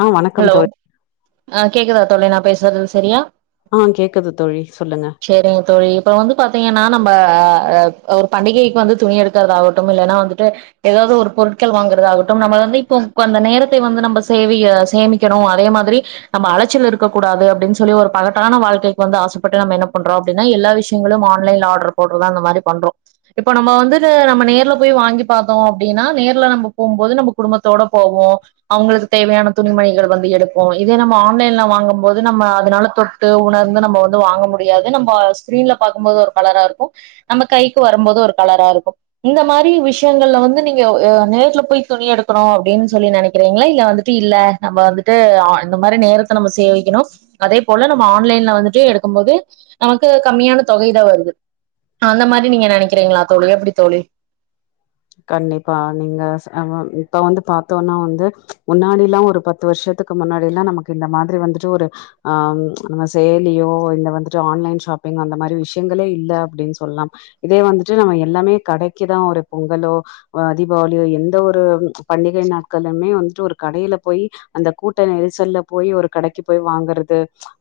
ஆ வணக்கம் ஹலோ தோழி அ கேக்குதா தோழி நா பேசுறது சரியா ஆ கேக்குது தோழி சொல்லுங்க சேரிங்க தோழி இப்ப வந்து பாத்தீங்கன்னா நம்ப அ ஒரு பண்டிகைக்கி வந்து துணி எடுக்கறதாகட்டும் இல்லன்னா வந்துட்டு எதாவ்து ஒரு பொருட்கள் வாங்குறதாகட்டும் நம்ம வந்து இப்போ அந்த நேரத்தை வந்து நம்ப சேவியஸ் சேமிக்கனு அதே மாத்ரி நம்ப அலச்சல் இருக்ககூடாது அப்டின் சொல்லி ஒரு பகட்டான வாழ்க்கைக்கு வந்து ஆசப்பட்டு நம்ம என்ன பண்றோ அப்டின்னா எல்லா விஷ் ங்களும் ஆன்லைன்ல ஆட்ரு போட்றது அந்த மாரி பண்றோ இப்ப நம்ப வந்துட்டு நம்ம நேர்ல போய் வாங்கி பாத்தோ அப்டின்னா நேர்ல நம்ப போம்போது நம்ப குடும்பத்தோட போவோ அவங்களுக்கு தேவையான துணிமணிகள் வந்து எடுப்போ இதே நம்ம ஆன்லைன்ல வாங்கும்போது நம்ம அதனால தொட்டு உணர்ந்து நம்ப வந்து வாங்கும்போது எப்டியாவது நம்ப ஸ்கிரீன்ல பாக்கும் போது ஒரு கலர்ரா இருக்கும் நம்ப கைக்கு வரும்போது ஒரு கலர்ரா இருக்கும் இந்த மாதிரி விஷயங்கள்ல வந்து நீங்க நேர்ல போய் துணி எடுக்கணு அப்டின்னு சொல்லி நெனைக்கிறீங்களா இல்ல வந்துட்டு இல்ல நம்ப வந்துட்டு ஆ இந்த மாதிரி நேரத்த நம்ம சேவைக்கணு அதே போல நம்ம ஆன்லைன்ல வந்துட்டு எடுக்கும் போது நமக்கு கம்மியான தொகைதா வருது அந்த மாதிரி நீங்க நெனைக்கிறீங்களா தோழி எப்டி தோழி கண்டிப்பா நீங்க இப்ப வந்து பாத்தோம்னா வந்து முன்னாடிலா ஒரு பத்து பத்து வருஷத்துக்கு முன்னாடிலா நமக்கு இந்த மாதிரி வந்துட்டு ஒரு ஆ நம்ம சேல்லியோ இதுல வந்துட்டு ஆன்லைன் ஷாப் இப்ப இங்க அந்த மாதிரி விஷயங்களே இல்ல அப்டின்னு சொல்லா இதே வந்துட்டு நம்ம எல்லாமே கடைக்குதா ஒரு பொங் பொங்கலோ அ தீபாவளியோ எந்த ஒரு பண்டிகை நாட்கலுமே வந்துட்டு ஒரு கடையில போய் அந்த கூட்ட நெரிசல்ல போய் ஒரு கடைக்கு போய் வாங்கறது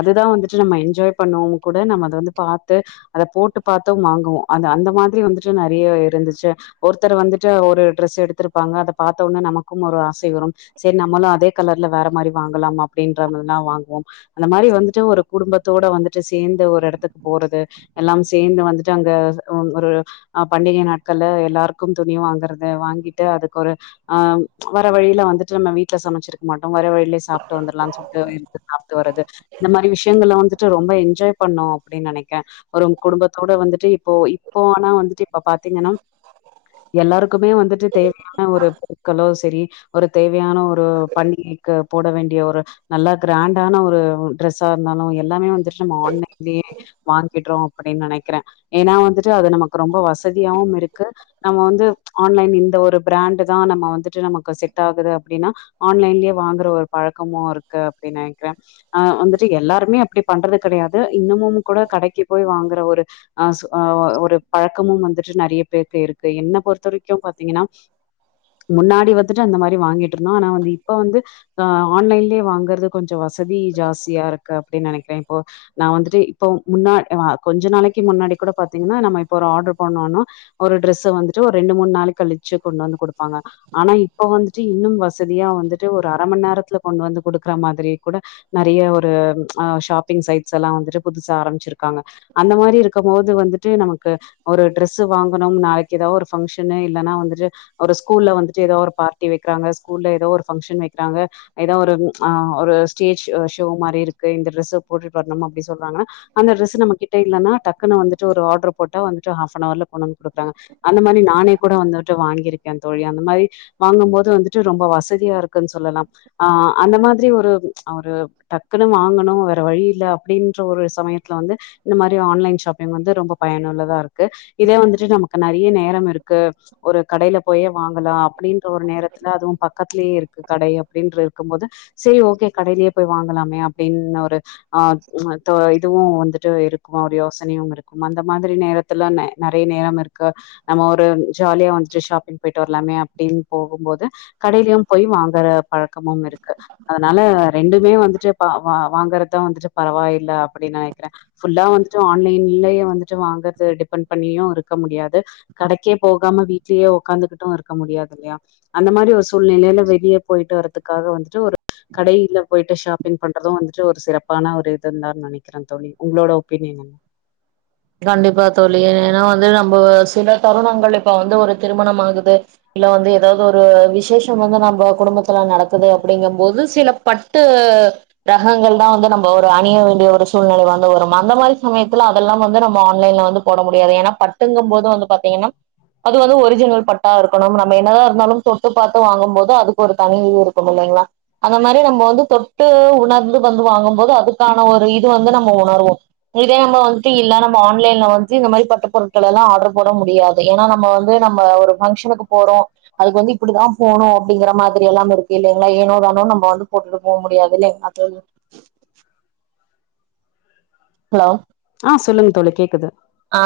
அதுதா வந்துட்டு நம்ப என்ஜாய் பண்ணுவோ கூட நம்ம அத வந்து பாத்து அத போட்டு பாத்தும் வாங்குவோ அது அந்த மாதிரி வந்துட்டு நெறைய இருந்துச்சு ஒருத்தர் வந்துட்டு ஒரு ட்ரெஸ் எடுத்துருப்பாங்க அத பாத்தோனே நமக்கும் ஒரு ஆசை வரும் சேரி நம்மளு அதே கலர்ல வேற மாதிரி வாங்கலாம் அப்டின்ற மாதிரிலா வாங்குவோ அந்த மாதிரி வந்துட்டு ஒரு குடும்பத்தோட வந்துட்டு சேர்ந்து ஒரு இடத்துக்கு போறது எல்லாம் சேர்ந்து வந்துட்டு அங்க ஒரு அ பண்டிக நாட்கள்ல எல்லாரு எல்லாருக்கும் துணி வாங்குறது வாங்கிட்டு அதுக்கு ஒரு ஆம் வர வழியில வந்துட்டு நம்ம வீட்டுல சமைச்சிருக்க மாட்டோ வர வழியில சாப்ட்டு வந்துரலான்னு சொல்ட்டு இருந்து சாப்ட்டு வரது இந்த மாதிரி விஷயங்கள்ல வந்துட்டு ரொம்ப என்ஜாய் பண்ணோ அப்டின்னு நெனைக்க ஒரும் குடும்பத்தோட வந்துட்டு இப்போ இப்போ ஆனா வந்துட்டு இப்ப பாத்தீங்கன்னா எல்லாருக்குமே வந்துட்டு தேவையான ஒரு பொருட்களோ சேரி ஒரு தேவையான ஒரு பண்டிகைக்கு போட வேண்டிய ஒரு நல்லா கிராண்டான ஒரு ட்ரெஸ்ஸா இருந்தாலு எல்லாமே வந்துட்டு நம்ம ஆன்லைன்லயே வாங்கிடுறோ அப்டின்னு நெனைக்கற ஏன்னா வந்துட்டு அது நமக்கு ரொம்ப வசதியாவு இருக்கு நம்ம வந்து ஆன்லைன் இந்த ஒரு பிராண்ட் தா நம்ம வந்துட்டு நமக்கு செட் ஆகுது அப்டின்னா ஆன்லைன்லயே வாங்குற ஒரு பழக்கமு இருக்கு அப்டின்னு நெனைக்கிற அ வந்துட்டு எல்லாருமே அப்டி பண்றது கிடையாது இன்னமு கூட கடைக்கு போய் வாங்குற ஒரு ஆ ஒரு பழக்கமு வந்துட்டு நெறைய பேருக்கு இருக்கு என்ன பொறுத்த வரைக்கும் பாத்தீங்கன்னா முன்னாடி வந்துட்டு அந்த மாதிரி வாங்கிட்டு இருந்தோ ஆனா வந்து இப்ப வந்து ஆ ஆன்லைன்லயே வாங்குறது கொஞ்ச வசதி ஜாஸ்தியா இருக்கு அப்டின்னு நெனைக்கிற இப்போ நா வந்துட்டு இப்போ முன்னா நா கொஞ்ச நாளைக்கு முன்னாடி கூட பாத்தீங்கன்னா நம்ம இப்ப ஒரு ஆர்டர் பண்ணோன்னா ஒரு ட்ரெஸ்ஸ வந்துட்டு ஒரு ரெண்டு மூணு நாளைக்கு கழிச்சு கொண்டு வந்து கொடுப்பாங்க ஆனா இப்ப வந்துட்டு இன்னும் வசதியா வந்துட்டு ஒரு அர ம நேரத்துல கொண்டு வந்து குடுக்குற மாதிரி கூட நெறைய ஒரு ஆ ஷாப்பிங் சைட்ஸ் எல்லா வந்துட்டு புதுசா ஆரமிச்சிருக்காங்க அந்த மாதிரி இருக்கும் போது வந்துட்டு நமக்கு ஒரு டிரெஸ்ஸு வாங்கணு நாளைக்கு ஏதாவது ஒரு ஃபங்ஷனு இல்லன்னா வந்துட்டு ஒரு ஸ்கூல்ல வந்துட்டு ஏதோ ஒரு பார்டி வைக்கிறாங்க ஸ்கூல்ல ஏதோ ஒரு ஃபங்ஷன் வைக்கிறாங்க ஏதோ ஒரு ஆ ஒரு ஸ்டேஜ் ஷோ மாதிரி இருக்கு இந்த டிரெஸ்ஸ போட்டுட்டு வரணும் அப்டின்னு சொல்றாங்கன்னா அந்த டிரெஸ் நம்மகிட்ட இல்லன்னா டக்குன்னு வந்துட்டு ஒரு ஆர்டர் போட்டா வந்துட்டு ஹாப் அன் ஹவர்ல கொண்ட ந்து குடுக்குறாங்க அந்த மாதிரி நானே கூட வந்துட்டு வாங்கியிருக்க தோழி அந்த மாதிரி வாங்கும்போது வந்துட்டு ரொம்ப வசதியா இருக்குன்னு சொல்லலா ஆஹ் அந்த மாதிரி ஒரு அ ஒரு டக்குனு வாங்கணு வேற வழி இல்ல அப்டின்ற ஒரு சமயத்துல வந்து இந்த மாரி ஆன்லைன் ஷாப்பிங் வந்து ரொம்ப பயனுள்ளதா இருக்கு இதே வந்துட்டு நமக்கு நெறைய நேரம் இருக்கு ஒரு கடைல போயே வாங்கலா அப்டின்ற ஒரு நேரத்துல அதுவு பக்கத்துலயே இருக்கு கடை அப்டின்ற இருக்கும் போது சேரி ஓகே கடைலயே போய் வாங்கலாமே அப்டின் ஒரு ஆ மத்த இதுவு வந்துட்டு இருக்கு ஒரு யோசனையும் இருக்கும் அந்த மாதிரி நேரத் த்துல நெ நெறைய நேரம் இருக்கு நம்ம ஒரு ஜாலியா வந்துட்டு ஷாப்பிங் போய்ட்டு வர்லாமே அப்டின் போகும்போது கடையிலயு போய் வாங்குற பழக்கமும் இருக்கு அதனால ரெண்டுமே வந்துட்டு ப வா வாங்கறதா வந்துட்டு பரவாயில்ல அப்டின் நெனைக்கிறே ஃபுல்லா வந்துட்டு ஆன்லைன்லயே வந்துட்டு வாங்கறத டிபெண்ட் பண்ணியு இருக் க்க முடியாது கடைக்கே போகாம வீட்லயே ஒக்காந்துகிட்டு இருக்க முடியாது இல்லையா அந்த மாரி ஒரு சூழ்நிலைல வெளிய போயிட்டு வரத்துக்காக வந்துட்டு ஒரு கடையில போயிட்டு ஷாப்பிங் பண்றது வந்துட்டு ஒரு சிறப்பான ஒரு இதுன்தா நெனைக்கிறே தோழி உங்களோட ஒப்பீனியன் என்ன கண்டிப்பா தோழி ஏனா வந்து நம்ப சில தருணங்கள் இப்ப வந்து ஒரு திருமணம் ஆகுது இல்ல வந்து எதாவ்து ஒரு விசேஷ வந்து நம்ப குடும்பத்துல நடக்குது அப்டிங்கம் போது சில பட் டு ரகங்கள் தா வந்து நம்ப ஒரு அணிய வேண்டிய ஒரு சூழ்நிலை வந்து வரும் அந்த மாரி சமயத்துல அதெல்லாம் வந்து நம்ம ஆன்லைன்ல வந்து போட முடியாது ஏனா பட்டுங்கம் போது வந்து பாத்தீங்கனா அது வந்து ஒரிஜினல் பட்டா இருக்கணும் நம்ம என்னதா இருந்தாலும் தொட்டு பாத்து வாங்கும்போது அதுக்கு ஒரு தனி இது இருக்கும் இல்லைங்களா அந்த மாரி நம்ம வந்து தொட்டு உணர்ந்து வந்து வாங்கும் போது அதுக்கான ஒரு இது வந்து நம்ம உணர்வோ இதே நம்ப வந் து இல்லா நம்ம ஆன்லைன்ல வந்து இந்த மாரி பட்டுப்பொருட்கள் எல்லா ஆர்ட்ரு போடவு முடியாது ஏனா நம்ம வந்து நம்ம ஒரு‌ ஃபங்க்ஷனுக்குப் போறோ அதுக்கு வந்து இப்டிதா போணு அப்டிங்கிற மாதிரியெல்லாம் இருக்கு இல்லைங்களா ஏனோ தானோன் நம்ப வந்து போட்டுட்டு போ முடியாதுல்ல அதா ஏ ஹலோ ஆ சொல்லுங்க தோழி கேக்குது ஆ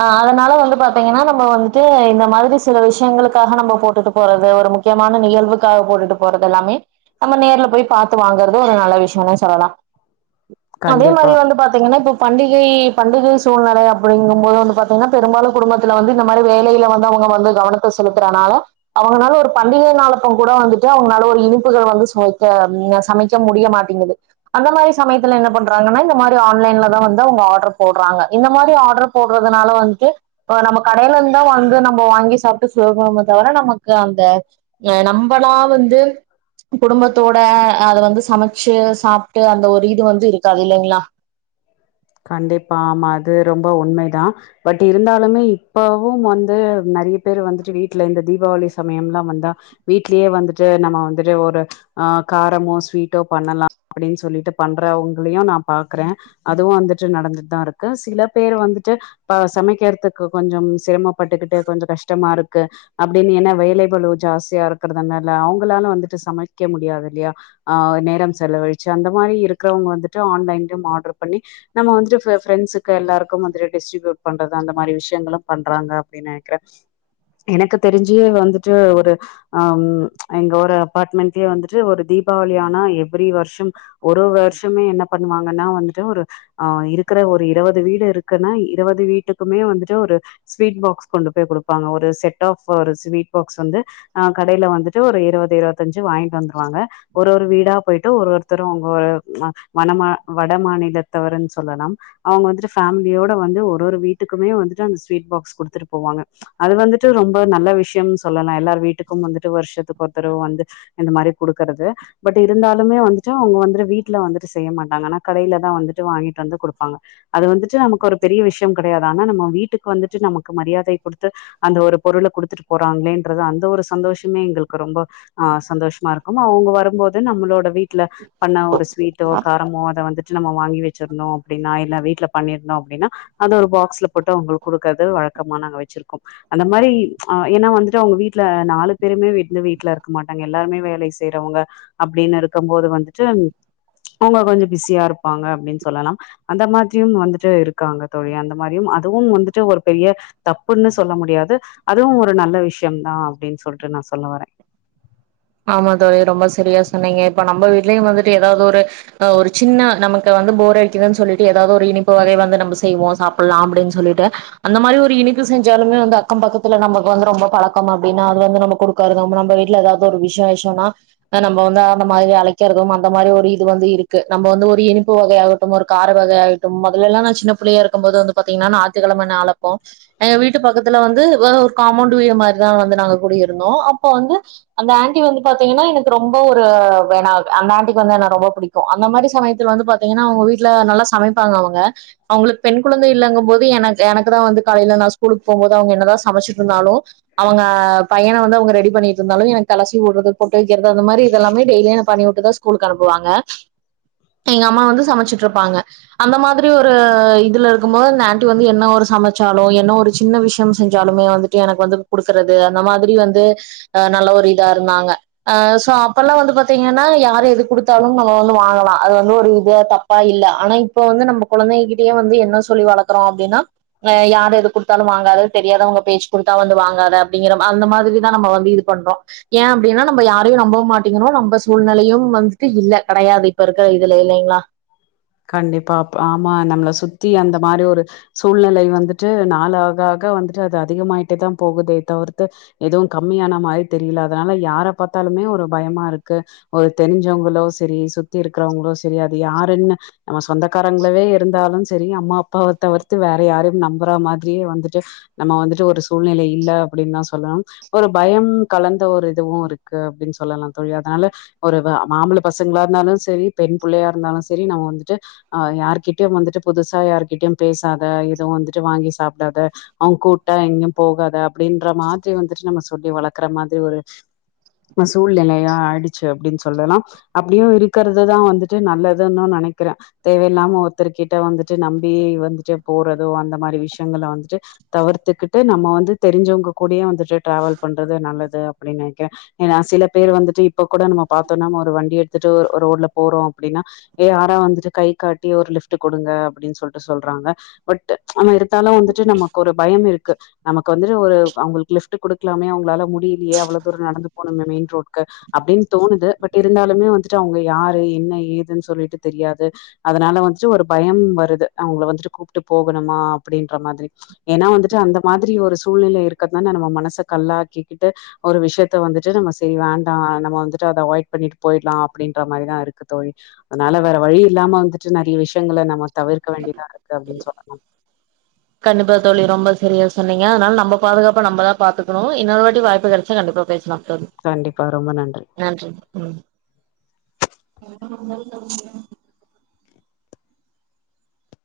ஆ அதனால வந்து பாத்தீங்கனா நம்ம வந்துட்டு இந்த மாதிரி சில விஷ்யங்களுக்காக நம்ம போட்டுட்டு போறது ஒரு முக் கியமான நிகழ்வுக்காக போட்டுட்டு போறதெல்லாமே நம்ம நேர்ல போய் பாத்து வாங்கறது ஒரு நல்ல விஷ்யோனே சொல்லலா அதே கண்டிப்பா மாரி வந்து பாத்தீங்கனா இப்ப பண்டிகை பண்டிகை சூழ்நிலை அப் டிங்கும்போது வந்து பாத்தீங்கனா பெரும்பாலு குடும்பத்துல வந்து இந்த மாரி வேலையில வந்து அவுங்க வந்து கவனத்த செலுத்துறனால அவுங்கனால ஒரு பண்டிகை நாளப்பங் கூட வந்துட்டு அவுங்கனால ஒரு இனிப்புகள் வந்து சுமைக்க ம் அ சமை க்க முடிய மாட்டிங்கிது அந்த மாரி சமயத்துல என்ன பண்றாங்கனா இந்த மாரி ஆன்லைன்ல தா வந்து அவுங்க ஆட்ரு போட்றாங்க இந்த மாரி ஆட் ரு போட்றதுனால வந்ட்டு இப்ப நம்ம கடையிலருந்தா வந்து நம்ப வாங்கி சாப்ட்டு சொல்வோமே தவர நமக்கு அந்த ஏ நம்பளா வந்து குடும்பத்தோட அத வந்து சமைச்சு சாப்ட்டு அந்த ஒரு இது வந்து இருக்காது இல்லைங்களா கண்டிப்பா ஆமா அது ரொம்ப உண்மை தா பட் இருந்தாலுமே இப்பவும் வந்து நெறைய பேரு வந்துட்டு வீட்ல இந்த தீபாவளி சமயம்லா வந்தா வீட்லயே வந்துட்டு நம்ம வந்துட்டு ஒரு ஆ காரமோ ஸ்வீட்டோ பண்ணலா அப்டின் சொல்லிட்டு பண்றவங்களையு நா பாக்குறே அதுவு வந்துட்டு நடந்துட்டு தா இருக்கு சில பேரு வந்துட்டு இப்ப சமைக்கிறதுக்கு கொஞ்சம் சிரமப்பட்டுக்கிட்டு கொஞ்ச கஷ்டமா இருக்கு அப்டின்னு என்ன வேலைகளு ஜாஸ்தியா இருக்கிறதுனால அவங்களாலும் வந்துட்டு சமைக்க முடியாது இல்லையா ஆ நேரம் செலவழிச்சு அந்த மாரி இருக்கிறவங்க வந்துட்டு ஆன்லைன்லயும் ஆர்டர் பண்ணி நம்ம வந்துட்டு ப்ரெண்ட்ஸ்க்கு எல்லாருக்கும் வந்து டிஸ்டரிபியூட் பண்றது அந்த மாதிரி விஷயங்களும் பண்றாங்க நினைக்கிறேன் எனக்கு தெரிஞ்சே வந்துட்டு ஒரு ஆம் எங்க ஒரு அபார்ட்மெண்ட்லயே வந்துட்டு ஒரு தீபாவளிய ஆனா எவ்ரி வருஷம் ஒரு ஒரு வருஷமே என்ன பண்ணுவாங் அங்கன்னா வந்துட்டு ஒரு ஆ இருக்கிற ஒரு இருபது வீடு இருக்குன்னா இருபது வீட்டுக்குமே வந்துட்டு ஒரு ஸ்வீட் பாக்ஸ் கொண்டு போய் குடுப்பாங்க ஒரு செட் ஆஃப் ஒரு ஸ்வீட் பாக்ஸ் வந்து ஆ கடைல வந்துட்டு ஒரு இருவது இருவத்தஞ்சு வாங்ட்டு வந்ருவாங்க ஒரு ஒரு வீடா போயிட்டு ஒரு ஒருத்தரு அவுங்கோ அ மனமா வட மாநிலத்தவருன் சொல்லலாம் அவுங்க வந்துட்டு ஃபேமிலியோட வந்து ஒரு ஒரு வீட்டுக்குமே வந்துட்டு அந்த ஸ்வீட் பாக்ஸ் குடுத்துட்டு போவாங்க அது வந்துட்டு ரொம்ப நல்ல விஷ்யம்ன் சொல்லலா எல்லார் வீட்டுக்கும் வந்துட்டு வருஷத்துக் ஒருத்தடவ் வந்து இந்த மாரி குடுக்கறது பட் இருந்தாலுமே வந்துட்டு அவுங்க வந்துடு வீட்ல வந்துட்டு செய்ய மாட்டாங் ஆனா கடைல தா வந்துட்டு வாங்கிட் வந்து குடுப்பாங்க அது வந்துட்டு நமக் ஒரு பெரிய விஷ்யம் கெடையாது ஆனா நம்ம வீட்டுக் வந்துட்டு நமக்கு மரியாதை கொடுத்து அந்த ஒரு பொருள குடுத்துட் போறாங்களேன்றது அந்த ஒரு சந்தோஷ்மே எங்களுக்கு ரொம்ப ஆ சந்தோஷ்மாருக்கும் அவ்ங்க வரும்போது நம்ளோட வீட்ல பண்ணா ஒரு ஸ்வீட்டோ காரமோ அத வந்துட் நம்மோ வாங்கி வெச்சிர்ணு அப்டின்னா இல்ல வீட்ல பண்ணிர்ணு அப்டின்னா அத ஒரு பாக்ஸ்ல போட்டு அவுங்களுக் குடுக்கறது வழக்கமா நாங்க வச்சிருக்கோம் அந்த மாரி ஆ ஏன்னா வந்துட்டு அவ்ங்க வீட்ல நாலு பேருமே வெட் வீட்லருக்க மாட்டாங்க எல்லாருமே வேலை செய்றவங்க அப்டின்னருக்கும் போது வந்துட்டு அவுங்க கொஞ்ச பிஸியாருப்பாங்க அப்டின் சொல்லலாம் அந்த மாத்ரியும் வந்துட்டு இருக்காங்க தோழி அந்த மாரியும் அதுவும் வந்துட்டு ஒரு பெரிய தப்புன்னு சொல்ல முடியாது அதுவு ஒரு நல்ல விஷ்யம்தா அப்டின் சொல்ட்டு நா சொல்ல வரே ஆமா தோழி ரொம்ப செரியா சொன்னீங்க இப்ப நம்ப வீடலயு வந்துட்டு ஏதாவ்து ஒரு இப்ப ஒரு சின்ன நமக்கு வந்து போர் அடிக்கிதுன் சொல்லிட்டு எதாவ்து ஒரு இனிப்பு வகை வந்து நம்ப செய்வோ சாப்புல்லா அப்டின் சொல்லிட்டு அந்த மாரி ஒரு இனிப்பு செஞ்சாலுமே வந்து அக்கம் பக்கத்துல நம்பக் வந்து ரொம்ப பழக்கம் அப்டின்னா அது வந்து நம்ம குடுக்காதது நம் நம்ப வீட்ல ஏதாவ் ஒரு விஷோ விஷோனா நம்ப வந்து அந்த மாதிரி அழைக்கறதும் அந்த மாரி ஒரு இது வந்து இருக்கு நம்ப வந்து ஒரு இனிப்பு வகையாகட்டும் ஒரு கார வகையாயி மொதலல்லா நா சின்ன புள்ளையா இருக்கம்போது வந்து பாத்தீங்னா நாய்த்துக்கெழம நாள் அப்போ எங்க வீட்டு பக்கத்துல வந்து ஒரு காமோண்டு வீடு மாரிதா வந்து நாங்க குடி இருந்தோ அப்போ வந்து அந்த ஆண்ட்டி வந்து பாத்தீங்கன்னா எனக்கு ரொம்ப ஒரு வேணாக் அந்த ஆண்ட்டிக்கு வந்து என்ன ரொம்ப புடிக் அந்த மாரி சமயத்துல வந்து பாத்தீங்னா அவ்ங்க வீட்ல நல்லா சமைப்பாங்க அவுங்க அவுங்ளுக் பெண் குழந்தை இல்லங்கும் போது எனக் எனக்குதா வந்து காலைல நா ஸ்கூலுக் போம்போது அவ்ங்க என்னதா சமைச்சிட்ருந்தாலு அவங்க பையன வந்து அவுங்க ரெடி பண்ணிட்ருந்தாலு எனக் தலசீவி உட்றது பொட்டு வக்கிறது அந்த மாரி இதெலாமே டெய்லியு பண்ணி உட்டுதா ஸ்கூலுக்கு அனுப்புவாங்க எங்க அம்மா வந்து சமச்சிட்ருப்பாங்க அந்த மாதிரி ஒரு இதுலருக்கும்போது இந்த ஆன்ட்டி வந்து என்ன ஒரு சமச்சாலோ என்ன ஒரு சின்ன விஷ்யம் செஞ்சாலுமே வந் எனக் வந்து குடுக்கறது அந்த மாதிரி வந்து அ நல்ல ஒரு இதாருந்தாங்க அ சோ அப்பல்லா வந்து பத்தீங்கன்னா யாரு எது குடுத்தாலு நம்ம வந்து வாங்கலா அது வந்து ஒரு இதே தப் பா இல்ல ஆனா இப்ப வந்து நம்ப கொழந்தைங்ககிட்டயே வந்து என்ன சொல்லி வளக்குறோ அப்டின்னா அ யார் எது குடுத்தாலு வாங்காத தெரியாதவுங்க பேச்சு குடுத்தா வந்து வாங்காத அப்டிங்கிற அந்த மாதிரிதா நம்ம வந்து இது பண்றோ என்னா நம்ப யாரையு நம்ப மாட்டிங்கிறோ நம்ப சூழ்நெலையும் வந்துட்டு இல்ல கெடையாது இப்பருக்கற இதுல இல்லிங்ளா கண்டிப்பா அப் ஆமா நம்ள சுத்தி அந்த மாரி ஒரு சூழ்நிலை வந்துட்டு நாளாக ஆக வந்துட்டு அது அதிகமாயிட்டே தா போகுதே தவிர்த்து எதுவு கம்மியான மாரி தெரில அதனால யார பாத்தாலுமே ஒரு பயமாருக்கு ஒரு தெரிஞ்சவுங்களோ செரி சுத்தி இருக்குறவங்ளோ செரி அது யாருன்னு நம சொந்தக்காரங்ளவே இருந்தாலு செரி அம்மா அப்பாவ தவர்த்து வேற யாரைம் நம்ப்ற மாதிரியே வந்துட்டு நம்ம வந்துட்டு ஒரு சூழ்நிலை இல்ல அப்டின் தா சொல்லும் ஒரு பயம் கலந்த ஒரு இதுவு இருக்கு அப்டின் சொல்லலா தோழி அதனால ஒரு வ ஆம்பள பசங்ளா இருந்தாலு செரி பெண் புள்ளையா இருந்தாலு செரி நம்ம வந்துட்டு அ யார்கிட்டயு வந்துட்டு புதுசா யார்கிட்டயும் பேசாத எதுவும் வந்துட்டு வாங்கி சாப்டாத அவுங் கூட்டா எங்கிம் போகாத அப்டின்ற மாத்ரி வந்துட்டு நம்ம சொல்லி வளக்ற மாதிரி ஒரு சூழ்நிலையா ஆய்டுச்சு அப்டின் சொல்லலா அப்டியு இருக்கறது தா வந்துட் டு நல்லதுன்னு நெனக்கிற தேவையில்லாம ஒருத்தர்கிட்ட வந்துட்டு நம்பி வந்துட்டு போறதோ அந்த மாரி விஷயங்கள்ல வந்துட்டு தவர்த்துக்கிட்டு நம்ம வந்து தெரிஞ்சவுங்க கூடே வந்துட்டு டிராவல் பண்றது நல்லது அப்டின் நெனக்கிற ஏனா சில பேர் வந்துட்டு இப்பக் கூட நம்ம பாத்தோன்னா நம்ம ஒரு வண்டிய எடுத்துட்டு ஒரு ரோட்ல போறோ அப்டின்னா ஏ யாரோ வந்துட்டு கை காட்டி ஒரு லிஃப்ட்டு கொடுங்க அப்பிடின் சொல்ட்டு சொல்றாங்க பட்டு ஆனா இருத்தாலு வந்துட்டு நமக்கொரு பயம் இருக்கு நமக்கு வந்துட்டு ஒரு அவுங்குளுக்கு லிப்ட்டு குடுக்லாமே அவுங்ளால முடியிலியே அவ்ளோ தூர நடந்து போனுமே மெயின் ரோட்க்கு அப்டின் தோணுது பட் இருந்தாலுமே வந்துட்டு அவுங்க யாரு என்ன ஏதுன் சொல்லிட்டு தெரியாது அதனால வந்துட்டு ஒரு பயம் வருது அவுங்கள வந்துட்டு கூப்ட்டு போகணுமா அப்டின்ற மாதிரி ஏன்னா வந்துட்டு அந்த மாதிரி ஒரு சூழ்நிலை இருக்கத்தான நம்ம மனச கல்லாக்கிக்கிட்டு ஒரு விஷயத்த வந்துட்டு நம்ம செரி வேண்டா நம்ம வந்துட்டு அத அவாய்ட் பண்ணிட்டு போயிட்லா அப்டின்ற மாரிதா இருக்கு தோழி அதனால வேற வழி இல்லாம வந்துட்டு நெறைய விஷயங்கள நம்ம தவிர்க்க வேண்டிதா இருக்கு அப்டின் சொல்லலா கண்டிப்பா தோழி ரொம்ப சரியா சொன்னீங்க அதனால நம்ப பாதுகாப்ப நம்பதா பாத்துக்ணு இன்னொரு வாட்டி வாய்ப்பு கெடச்ச கண்டிப்பா பேச லா தோழி கண்டிப்பா ரொம்ப நன்றி நன்றி ம்